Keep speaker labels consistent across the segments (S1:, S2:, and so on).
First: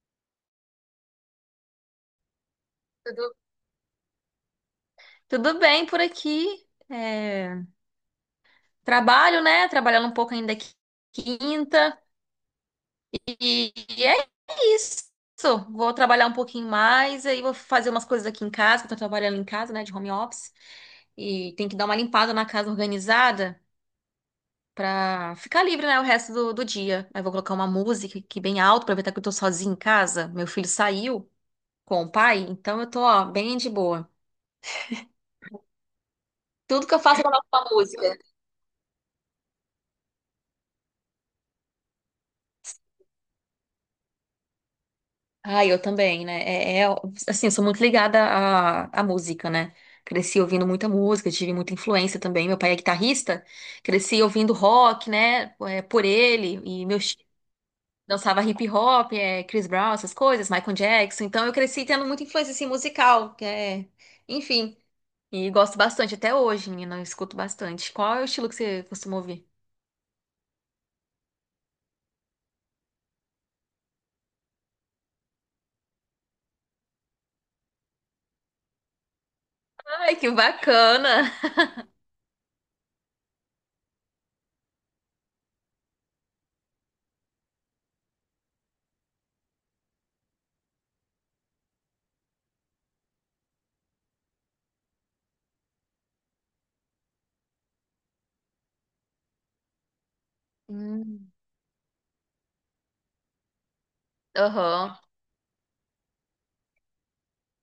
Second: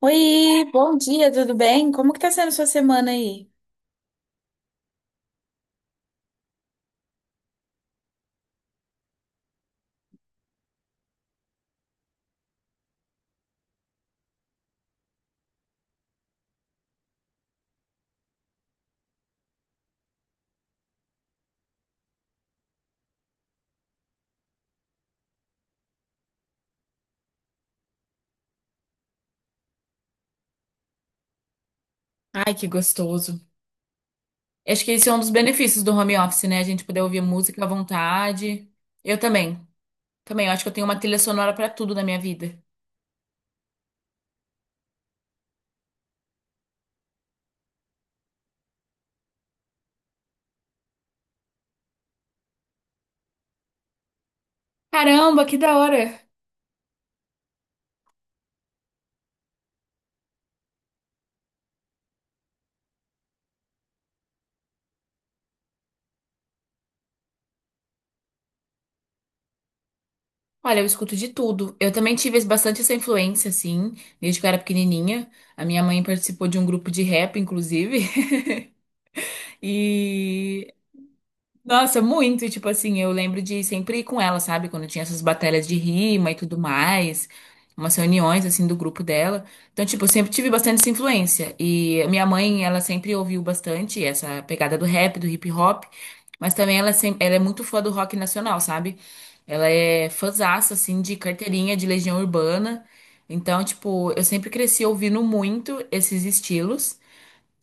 S1: Oi, bom dia, tudo bem? Como que tá sendo sua semana
S2: Tudo,
S1: aí?
S2: tudo bem por aqui. Trabalho, né? Trabalhando um pouco ainda quinta. E é isso. Vou trabalhar um pouquinho mais, aí vou fazer umas coisas aqui em casa, que eu tô trabalhando em casa, né? De home office. E tem que dar uma limpada na casa organizada pra ficar livre, né? O resto do dia. Aí vou colocar uma música aqui bem alto, aproveitar que eu tô sozinha em casa. Meu filho saiu com o pai,
S1: Ai, que
S2: então eu tô, ó,
S1: gostoso.
S2: bem de boa.
S1: Acho que esse é um dos benefícios do home office, né? A gente
S2: Tudo que eu
S1: poder ouvir
S2: faço é colocar
S1: música à
S2: uma música.
S1: vontade. Eu também. Também, eu acho que eu tenho uma trilha sonora pra tudo na minha vida.
S2: Ah, eu também, né? Assim, eu sou muito ligada à música, né? Cresci ouvindo muita música, tive muita influência também. Meu pai é guitarrista, cresci ouvindo rock,
S1: Caramba,
S2: né?
S1: que da
S2: É,
S1: hora!
S2: por ele, e meu tio dançava hip hop, é, Chris Brown, essas coisas, Michael Jackson. Então eu cresci tendo muita influência assim, musical, que é, enfim. E gosto bastante até hoje, menina, eu escuto bastante. Qual é o estilo que você costuma ouvir?
S1: Olha, eu escuto de tudo. Eu também tive bastante essa influência, assim, desde que eu era pequenininha. A minha mãe participou de um grupo de rap, inclusive.
S2: Ai, que
S1: E
S2: bacana!
S1: Nossa, muito. Tipo assim, eu lembro de sempre ir com ela, sabe? Quando tinha essas batalhas de rima e tudo mais, umas reuniões, assim, do grupo dela. Então, tipo, eu sempre tive bastante essa influência. E minha mãe, ela sempre ouviu bastante essa pegada do rap, do hip hop. Mas também ela, sempre, ela é muito fã do rock nacional, sabe? Ela é fãzaça, assim, de
S2: Hum.
S1: carteirinha, de Legião Urbana. Então, tipo, eu sempre cresci
S2: Aham.
S1: ouvindo muito esses estilos.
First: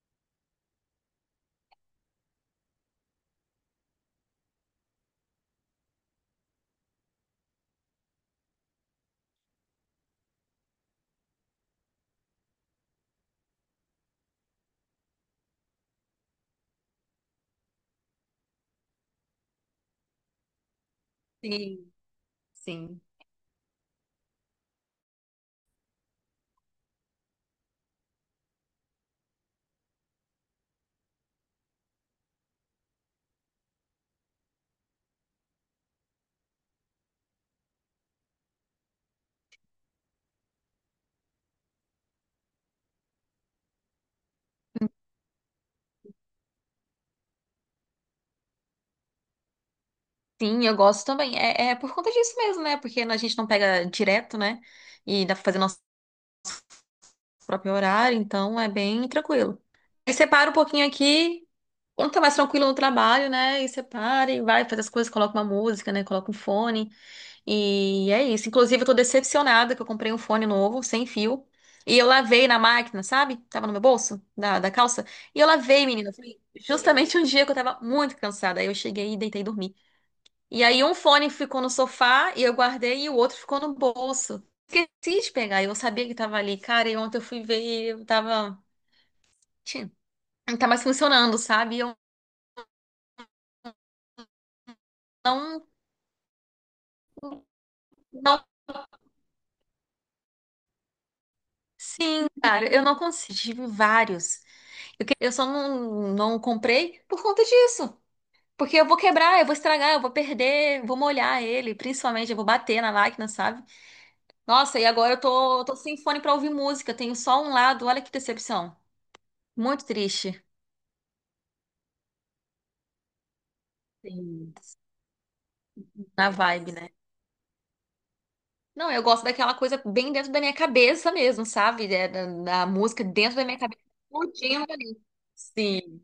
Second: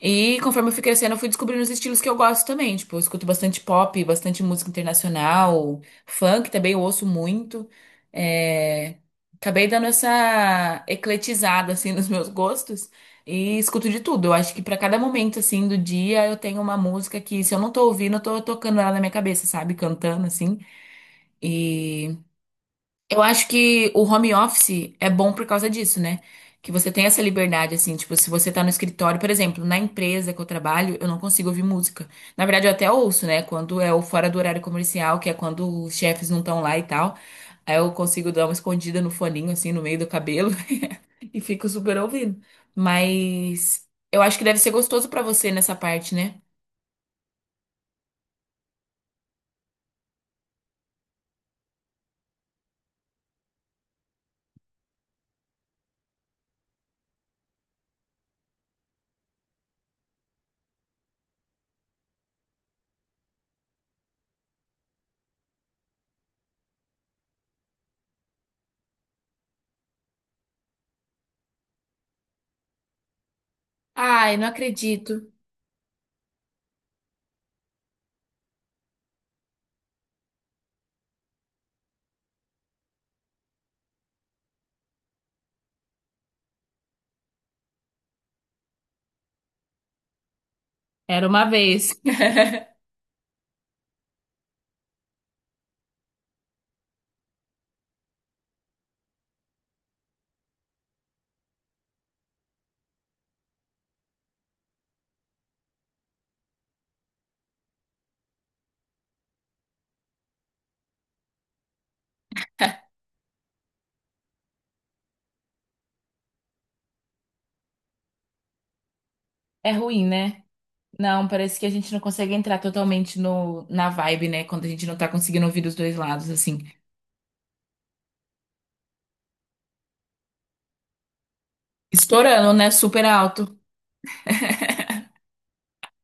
S1: E conforme eu fui crescendo, eu fui descobrindo os estilos que eu gosto também. Tipo, eu escuto bastante pop, bastante música internacional, funk também eu ouço muito. É, Acabei dando essa ecletizada, assim, nos meus gostos e escuto de tudo. Eu acho que pra cada momento, assim, do dia, eu tenho uma música que, se eu não tô ouvindo, eu tô tocando ela na minha cabeça, sabe? Cantando, assim.
S2: Sim,
S1: E
S2: sim.
S1: eu acho que o home office é bom por causa disso, né? Que você tem essa liberdade, assim, tipo, se você tá no escritório, por exemplo, na empresa que eu trabalho, eu não consigo ouvir música. Na verdade, eu até ouço, né? Quando é o fora do horário comercial, que é quando os chefes não estão lá e tal. Aí eu consigo dar uma escondida no foninho, assim, no meio do cabelo e fico super ouvindo. Mas eu acho que deve ser gostoso pra você nessa parte, né?
S2: Sim, eu gosto também. É, é por conta disso mesmo, né? Porque a gente não pega direto, né? E dá pra fazer nosso próprio horário, então é bem tranquilo. Aí separa um pouquinho aqui, quando tá mais tranquilo no trabalho, né? E separa e vai faz as coisas, coloca uma música, né? Coloca um fone. E é isso. Inclusive, eu tô decepcionada que eu comprei um fone novo, sem fio. E eu lavei na máquina, sabe? Tava no meu bolso,
S1: Ai, não
S2: da calça.
S1: acredito.
S2: E eu lavei, menina. Foi justamente um dia que eu tava muito cansada. Aí eu cheguei e deitei e dormi. E aí um fone ficou no sofá e eu guardei e o outro ficou no bolso. Esqueci de pegar, eu sabia que tava ali. Cara, e ontem eu fui ver e eu tava. Tchim, não tá mais
S1: Era
S2: funcionando,
S1: uma
S2: sabe? E Eu
S1: vez.
S2: não, não. Sim, cara, eu não consegui. Tive vários. Eu, eu só não, não comprei por conta disso. Porque eu vou quebrar, eu vou estragar, eu vou perder, vou molhar ele, principalmente, eu vou bater na máquina, sabe? Nossa, e agora eu tô sem fone pra ouvir música, eu tenho só um lado, olha que decepção.
S1: É
S2: Muito
S1: ruim, né?
S2: triste.
S1: Não, parece que a gente não consegue entrar totalmente no, na vibe, né?
S2: Sim.
S1: Quando a gente não tá conseguindo ouvir dos dois lados,
S2: Na
S1: assim.
S2: vibe, né? Não, eu gosto daquela coisa bem dentro da minha cabeça mesmo, sabe?
S1: Estourando,
S2: Da
S1: né? Super
S2: música dentro da
S1: alto.
S2: minha cabeça, explodindo ali. Sim,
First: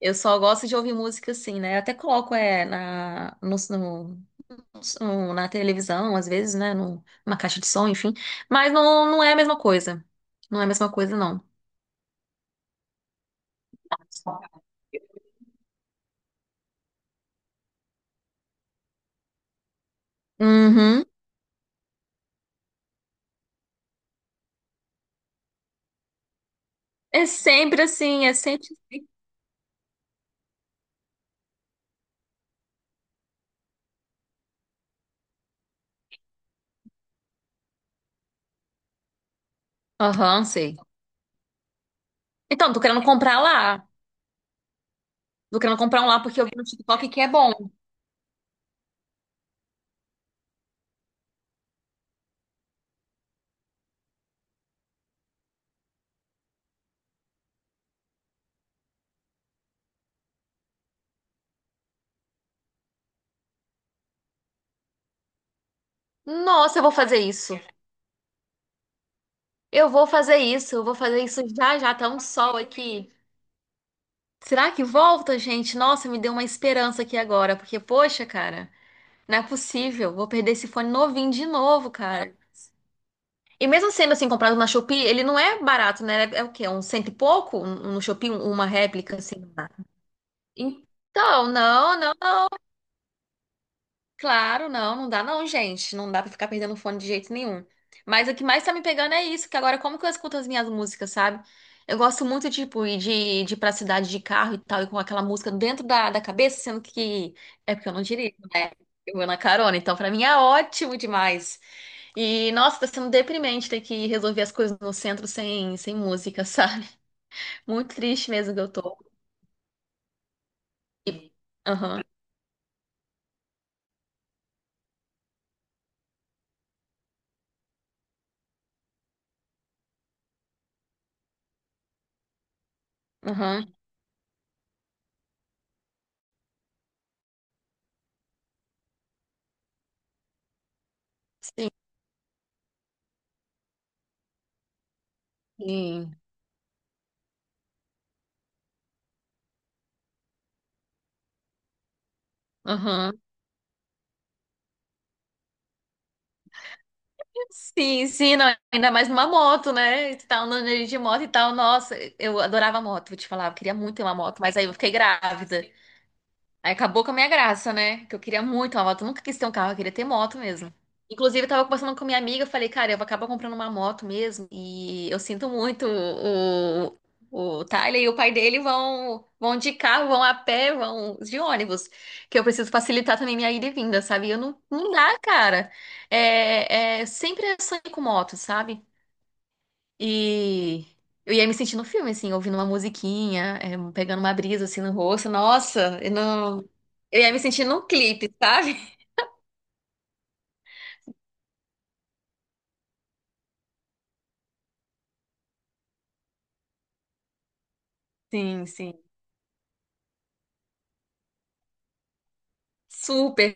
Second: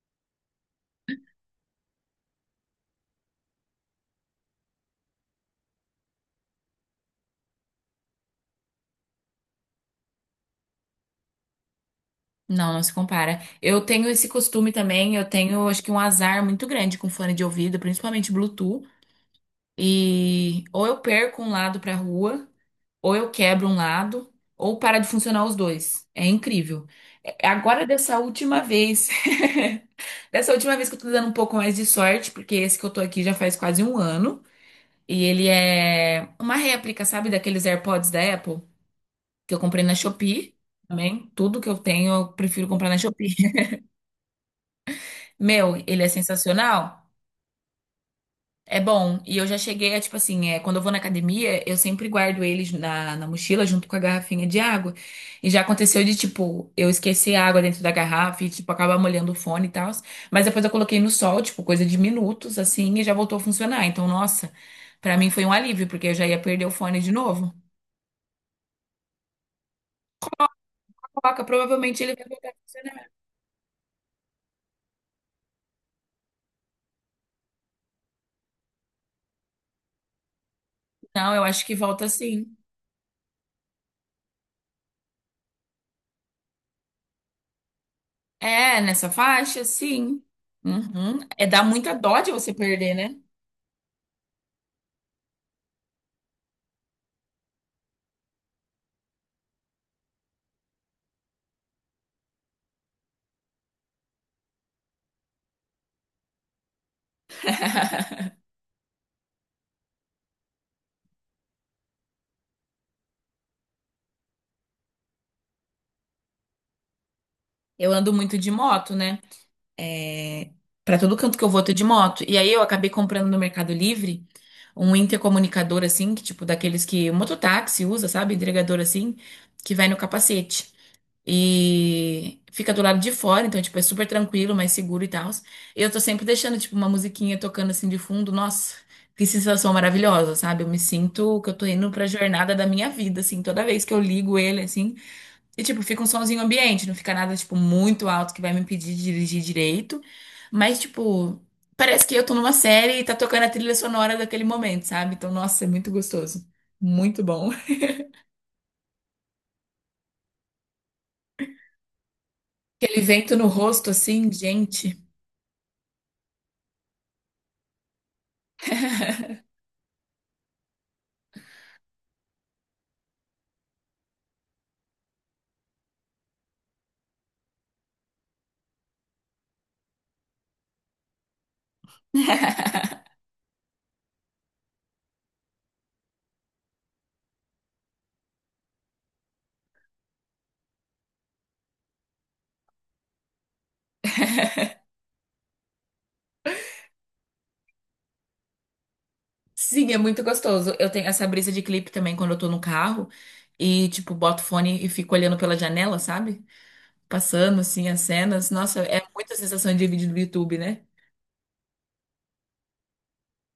S2: eu só gosto de ouvir música assim, né? Eu até coloco na televisão, às vezes, né? Numa caixa de som, enfim. Mas não, não é a mesma coisa. Não é a mesma coisa, não.
S1: Não, não se compara. Eu tenho esse costume também, eu tenho, acho que um azar muito grande com fone de ouvido, principalmente Bluetooth. E ou eu
S2: Uhum.
S1: perco um lado pra rua, ou eu quebro um lado, ou para de funcionar os dois. É incrível.
S2: É sempre
S1: Agora, dessa
S2: assim, é
S1: última
S2: sempre
S1: vez,
S2: assim.
S1: dessa última vez que eu tô dando um pouco mais de sorte, porque esse que eu tô aqui já faz quase um ano. E ele é uma réplica, sabe, daqueles AirPods da Apple, que eu comprei na
S2: Aham,
S1: Shopee
S2: sei.
S1: também. Tudo que eu tenho, eu prefiro
S2: Então, tô
S1: comprar na
S2: querendo
S1: Shopee.
S2: comprar lá. Tô
S1: Meu,
S2: querendo comprar
S1: ele
S2: um
S1: é
S2: lá porque eu vi no TikTok
S1: sensacional.
S2: que é bom.
S1: É bom. E eu já cheguei a, tipo assim, quando eu vou na academia, eu sempre guardo eles na mochila junto com a garrafinha de água. E já aconteceu de, tipo, eu esquecer a água dentro da garrafa e, tipo, acabar molhando o fone e tal. Mas depois eu coloquei no sol, tipo, coisa de minutos, assim, e já voltou a funcionar. Então, nossa, pra mim foi um alívio, porque eu já ia perder o
S2: Nossa, eu vou
S1: fone de
S2: fazer
S1: novo.
S2: isso. Eu vou fazer isso, eu vou fazer isso
S1: Coloca,
S2: já já,
S1: provavelmente
S2: tá
S1: ele
S2: um
S1: vai voltar a
S2: sol aqui.
S1: funcionar.
S2: Será que volta, gente? Nossa, me deu uma esperança aqui agora, porque, poxa, cara, não é possível. Vou perder esse fone novinho
S1: Não, eu
S2: de
S1: acho que
S2: novo,
S1: volta
S2: cara.
S1: sim.
S2: E mesmo sendo assim, comprado na Shopee, ele não é barato, né? É o quê? Um cento e pouco? No Shopee, uma
S1: É, nessa
S2: réplica, assim.
S1: faixa, sim. Uhum. É,
S2: Então,
S1: dá muita
S2: não, não.
S1: dó de você perder, né?
S2: Claro, não, não dá não, gente. Não dá pra ficar perdendo fone de jeito nenhum. Mas o que mais tá me pegando é isso, que agora como que eu escuto as minhas músicas, sabe? Eu gosto muito, tipo, ir de ir pra cidade de carro e tal, e com aquela música dentro da cabeça, sendo que é porque eu não dirijo, né? Eu vou na carona, então pra mim é ótimo demais. E, nossa, tá sendo deprimente ter que resolver as coisas no centro sem, sem música, sabe?
S1: Eu
S2: Muito
S1: ando
S2: triste
S1: muito de
S2: mesmo que eu
S1: moto,
S2: tô.
S1: né? É, para todo
S2: E-
S1: canto que eu vou, eu tô de
S2: Aham,
S1: moto. E aí eu acabei comprando no Mercado Livre um intercomunicador assim, que tipo daqueles que o mototáxi usa, sabe? Entregador assim, que vai no capacete. E fica do lado de fora, então,
S2: aham,
S1: tipo, é super tranquilo, mais seguro e tal. Eu tô sempre deixando, tipo, uma musiquinha tocando assim de fundo. Nossa, que sensação maravilhosa, sabe? Eu me sinto que eu tô
S2: sim,
S1: indo pra jornada da minha vida, assim, toda vez que eu ligo ele, assim. E, tipo, fica um
S2: sim,
S1: sonzinho ambiente, não fica nada, tipo, muito alto que vai me impedir de dirigir direito. Mas, tipo, parece que eu tô numa série e tá
S2: aham.
S1: tocando a trilha sonora daquele momento, sabe? Então, nossa, é muito gostoso. Muito bom.
S2: Sim, sim, não, ainda mais numa moto, né? E Tu tá andando de moto e tal. Nossa, eu adorava
S1: Aquele
S2: moto, vou te
S1: vento no
S2: falar. Eu queria
S1: rosto,
S2: muito ter uma
S1: assim,
S2: moto, mas aí eu fiquei
S1: gente.
S2: grávida. Aí acabou com a minha graça, né? Que eu queria muito uma moto. Eu nunca quis ter um carro, eu queria ter moto mesmo. Inclusive, eu tava conversando com minha amiga, eu falei, cara, eu vou acabar comprando uma moto mesmo. E eu sinto muito o Tyler e o pai dele vão de carro, vão a pé, vão de ônibus. Que eu preciso facilitar também minha ida e vinda, sabe? E Eu não, não dá, cara. Sempre é sonho com moto, sabe? E eu ia me sentindo no filme, assim, ouvindo uma musiquinha, é, pegando uma brisa assim no rosto. Nossa, eu não. Eu ia me sentir num clipe, sabe?
S1: Sim, é muito gostoso. Eu tenho essa brisa de clipe também quando eu tô no carro e, tipo, boto o fone e fico olhando pela janela, sabe? Passando, assim, as cenas.
S2: Sim,
S1: Nossa,
S2: sim.
S1: é muita sensação de vídeo do YouTube, né?
S2: Super,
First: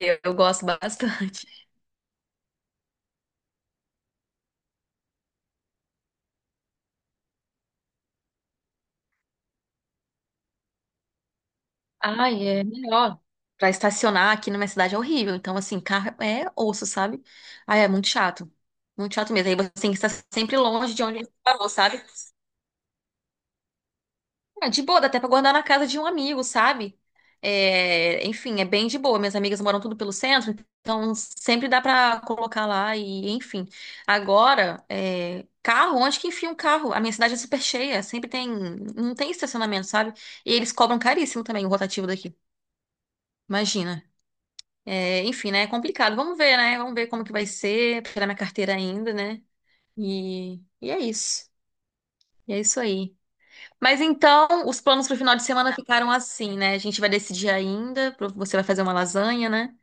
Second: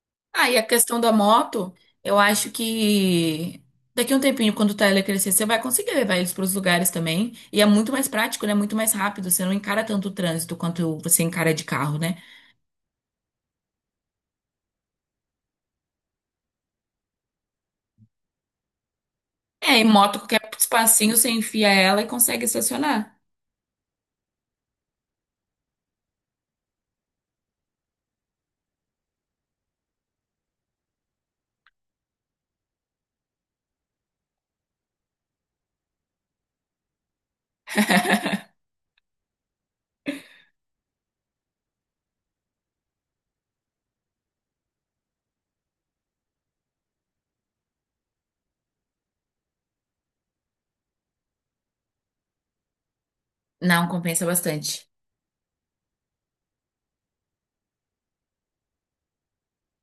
S2: eu
S1: Ah, e a
S2: gosto
S1: questão da
S2: bastante.
S1: moto, eu acho que daqui a um tempinho, quando o Tyler crescer, você vai conseguir levar eles para os lugares também. E é muito mais prático, né? Muito mais rápido. Você não encara tanto o trânsito quanto você encara de carro, né?
S2: Ai, é melhor. Pra estacionar aqui na minha cidade é horrível. Então, assim, carro é osso, sabe? Ai, é muito chato. Muito chato mesmo. Aí você
S1: É, e
S2: tem que estar
S1: moto, qualquer
S2: sempre longe de
S1: espacinho,
S2: onde
S1: você
S2: você
S1: enfia
S2: parou,
S1: ela
S2: sabe?
S1: e consegue estacionar.
S2: Ah, de boa, dá até pra guardar na casa de um amigo, sabe? É, enfim, é bem de boa. Minhas amigas moram tudo pelo centro, então sempre dá pra colocar lá e, enfim. Agora, é, carro, onde que enfia um carro? A minha cidade é super cheia, sempre tem, não tem estacionamento, sabe? E eles cobram caríssimo também o rotativo daqui. Imagina. É, enfim, né? É complicado. Vamos ver, né? Vamos ver como que vai ser, tirar minha carteira ainda, né? E, e é isso. E é isso aí.
S1: Não,
S2: Mas
S1: compensa
S2: então, os
S1: bastante.
S2: planos para o final de semana ficaram assim, né? A gente vai decidir ainda. Você vai fazer uma lasanha, né?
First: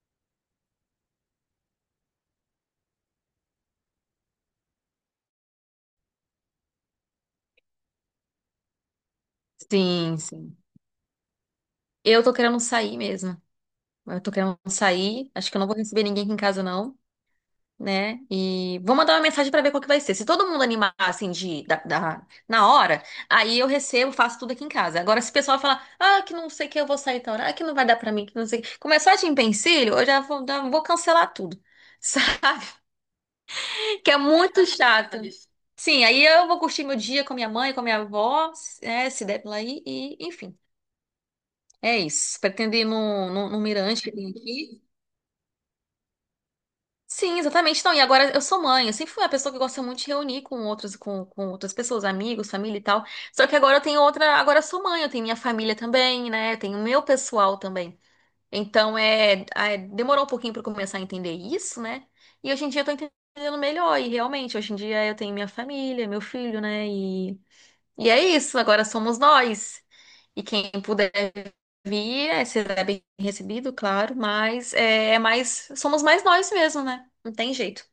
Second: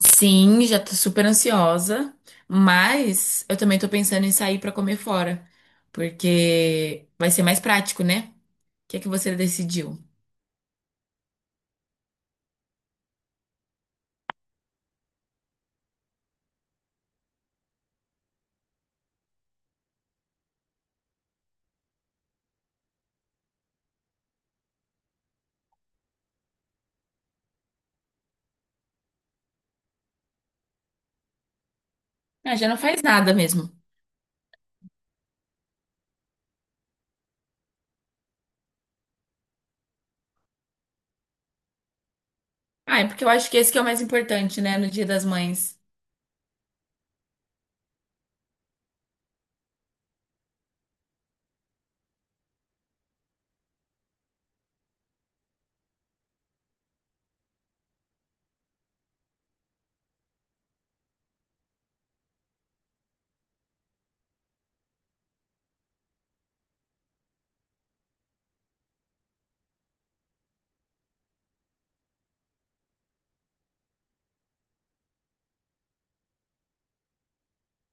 S1: Sim, já tô super ansiosa, mas eu também tô pensando em sair pra comer fora, porque vai ser mais prático, né? O que é que você decidiu?
S2: Sim, sim. Eu tô querendo sair mesmo. Eu tô querendo sair. Acho que eu não vou receber ninguém aqui em casa, não, né? E vou mandar uma mensagem para ver qual que vai ser. Se todo mundo animar, assim, na hora, aí eu recebo, faço tudo aqui em casa. Agora, se o pessoal falar, ah, que não sei o que eu vou sair tal hora, ah, que não vai dar para mim, que não sei o que, começar de empecilho, eu já vou cancelar tudo, sabe?
S1: Ah, já não faz nada mesmo.
S2: Que é muito chato. Sim, aí eu vou curtir meu dia com a minha mãe, com a minha avó, é, se der pela aí, e enfim. É isso. Pretendo ir
S1: Ah, é porque eu acho que
S2: num
S1: esse que é o mais
S2: mirante que tem
S1: importante, né,
S2: aqui.
S1: no Dia das Mães.
S2: Sim, exatamente. Então, e agora eu sou mãe. Eu sempre fui uma pessoa que gosta muito de reunir com outros, com outras pessoas, amigos, família e tal. Só que agora eu tenho outra. Agora eu sou mãe, eu tenho minha família também, né? Eu tenho meu pessoal também. Então, demorou um pouquinho para começar a entender isso, né? E hoje em dia eu tô entendendo melhor. E realmente, hoje em dia eu tenho minha família, meu filho, né? E é isso, agora somos nós. E quem puder vir, é, será bem recebido, claro, mas é, é mais, somos mais nós mesmo, né? Não tem jeito.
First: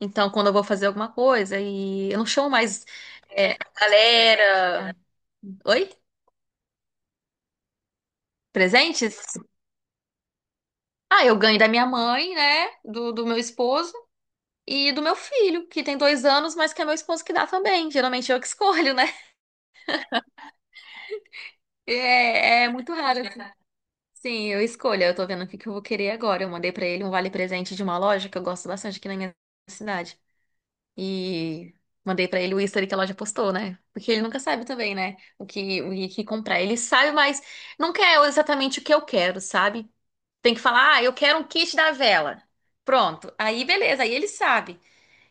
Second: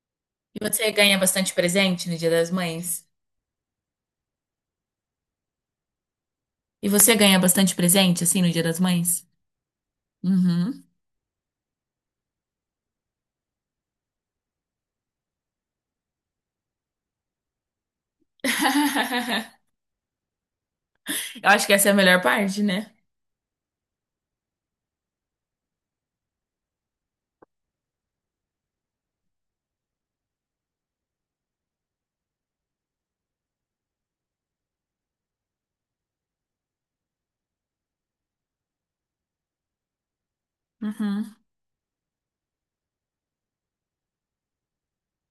S2: Então, quando eu
S1: E
S2: vou fazer
S1: você
S2: alguma
S1: ganha bastante
S2: coisa
S1: presente
S2: e
S1: no
S2: eu não
S1: Dia
S2: chamo
S1: das
S2: mais
S1: Mães?
S2: é, a galera. Oi?
S1: E você ganha bastante presente, assim, no Dia das
S2: Presentes?
S1: Mães? Uhum.
S2: Ah, eu ganho da minha mãe, né? Do meu esposo. E do meu filho, que tem dois anos, mas que é meu esposo que dá também. Geralmente eu que escolho, né?
S1: Eu acho que essa é a melhor parte,
S2: É, é
S1: né?
S2: muito raro, assim. Sim, eu escolho. Eu tô vendo o que que eu vou querer agora. Eu mandei pra ele um vale-presente de uma loja que eu gosto bastante aqui na minha cidade. E mandei pra ele o history que a loja postou, né? Porque ele nunca sabe também, né? O que comprar. Ele sabe, mas não quer exatamente o que eu quero, sabe? Tem que falar, ah, eu
S1: Uhum.
S2: quero um kit da vela. Pronto. Aí, beleza. Aí ele sabe.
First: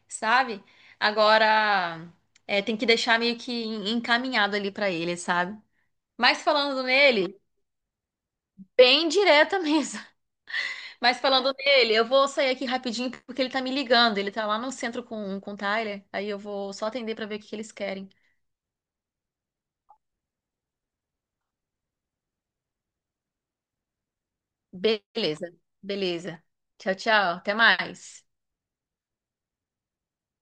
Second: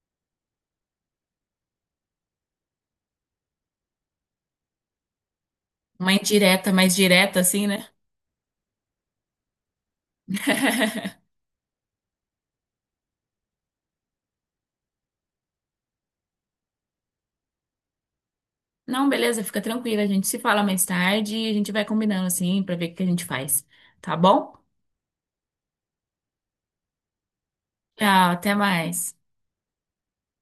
S2: Sabe? Agora, é, tem que deixar meio que encaminhado ali pra ele, sabe?
S1: Uma
S2: Mas
S1: indireta
S2: falando
S1: mais direta,
S2: nele,
S1: assim, né?
S2: bem direta mesmo. Mas falando nele, eu vou sair aqui rapidinho porque ele tá me ligando. Ele tá lá no centro com o Tyler. Aí eu vou só atender pra ver o que que eles querem.
S1: Não, beleza, fica tranquila. A gente se fala mais tarde e a gente vai combinando assim pra ver o que a gente faz. Tá bom?
S2: Beleza, beleza. Tchau, tchau. Até mais.
S1: Tchau, até mais.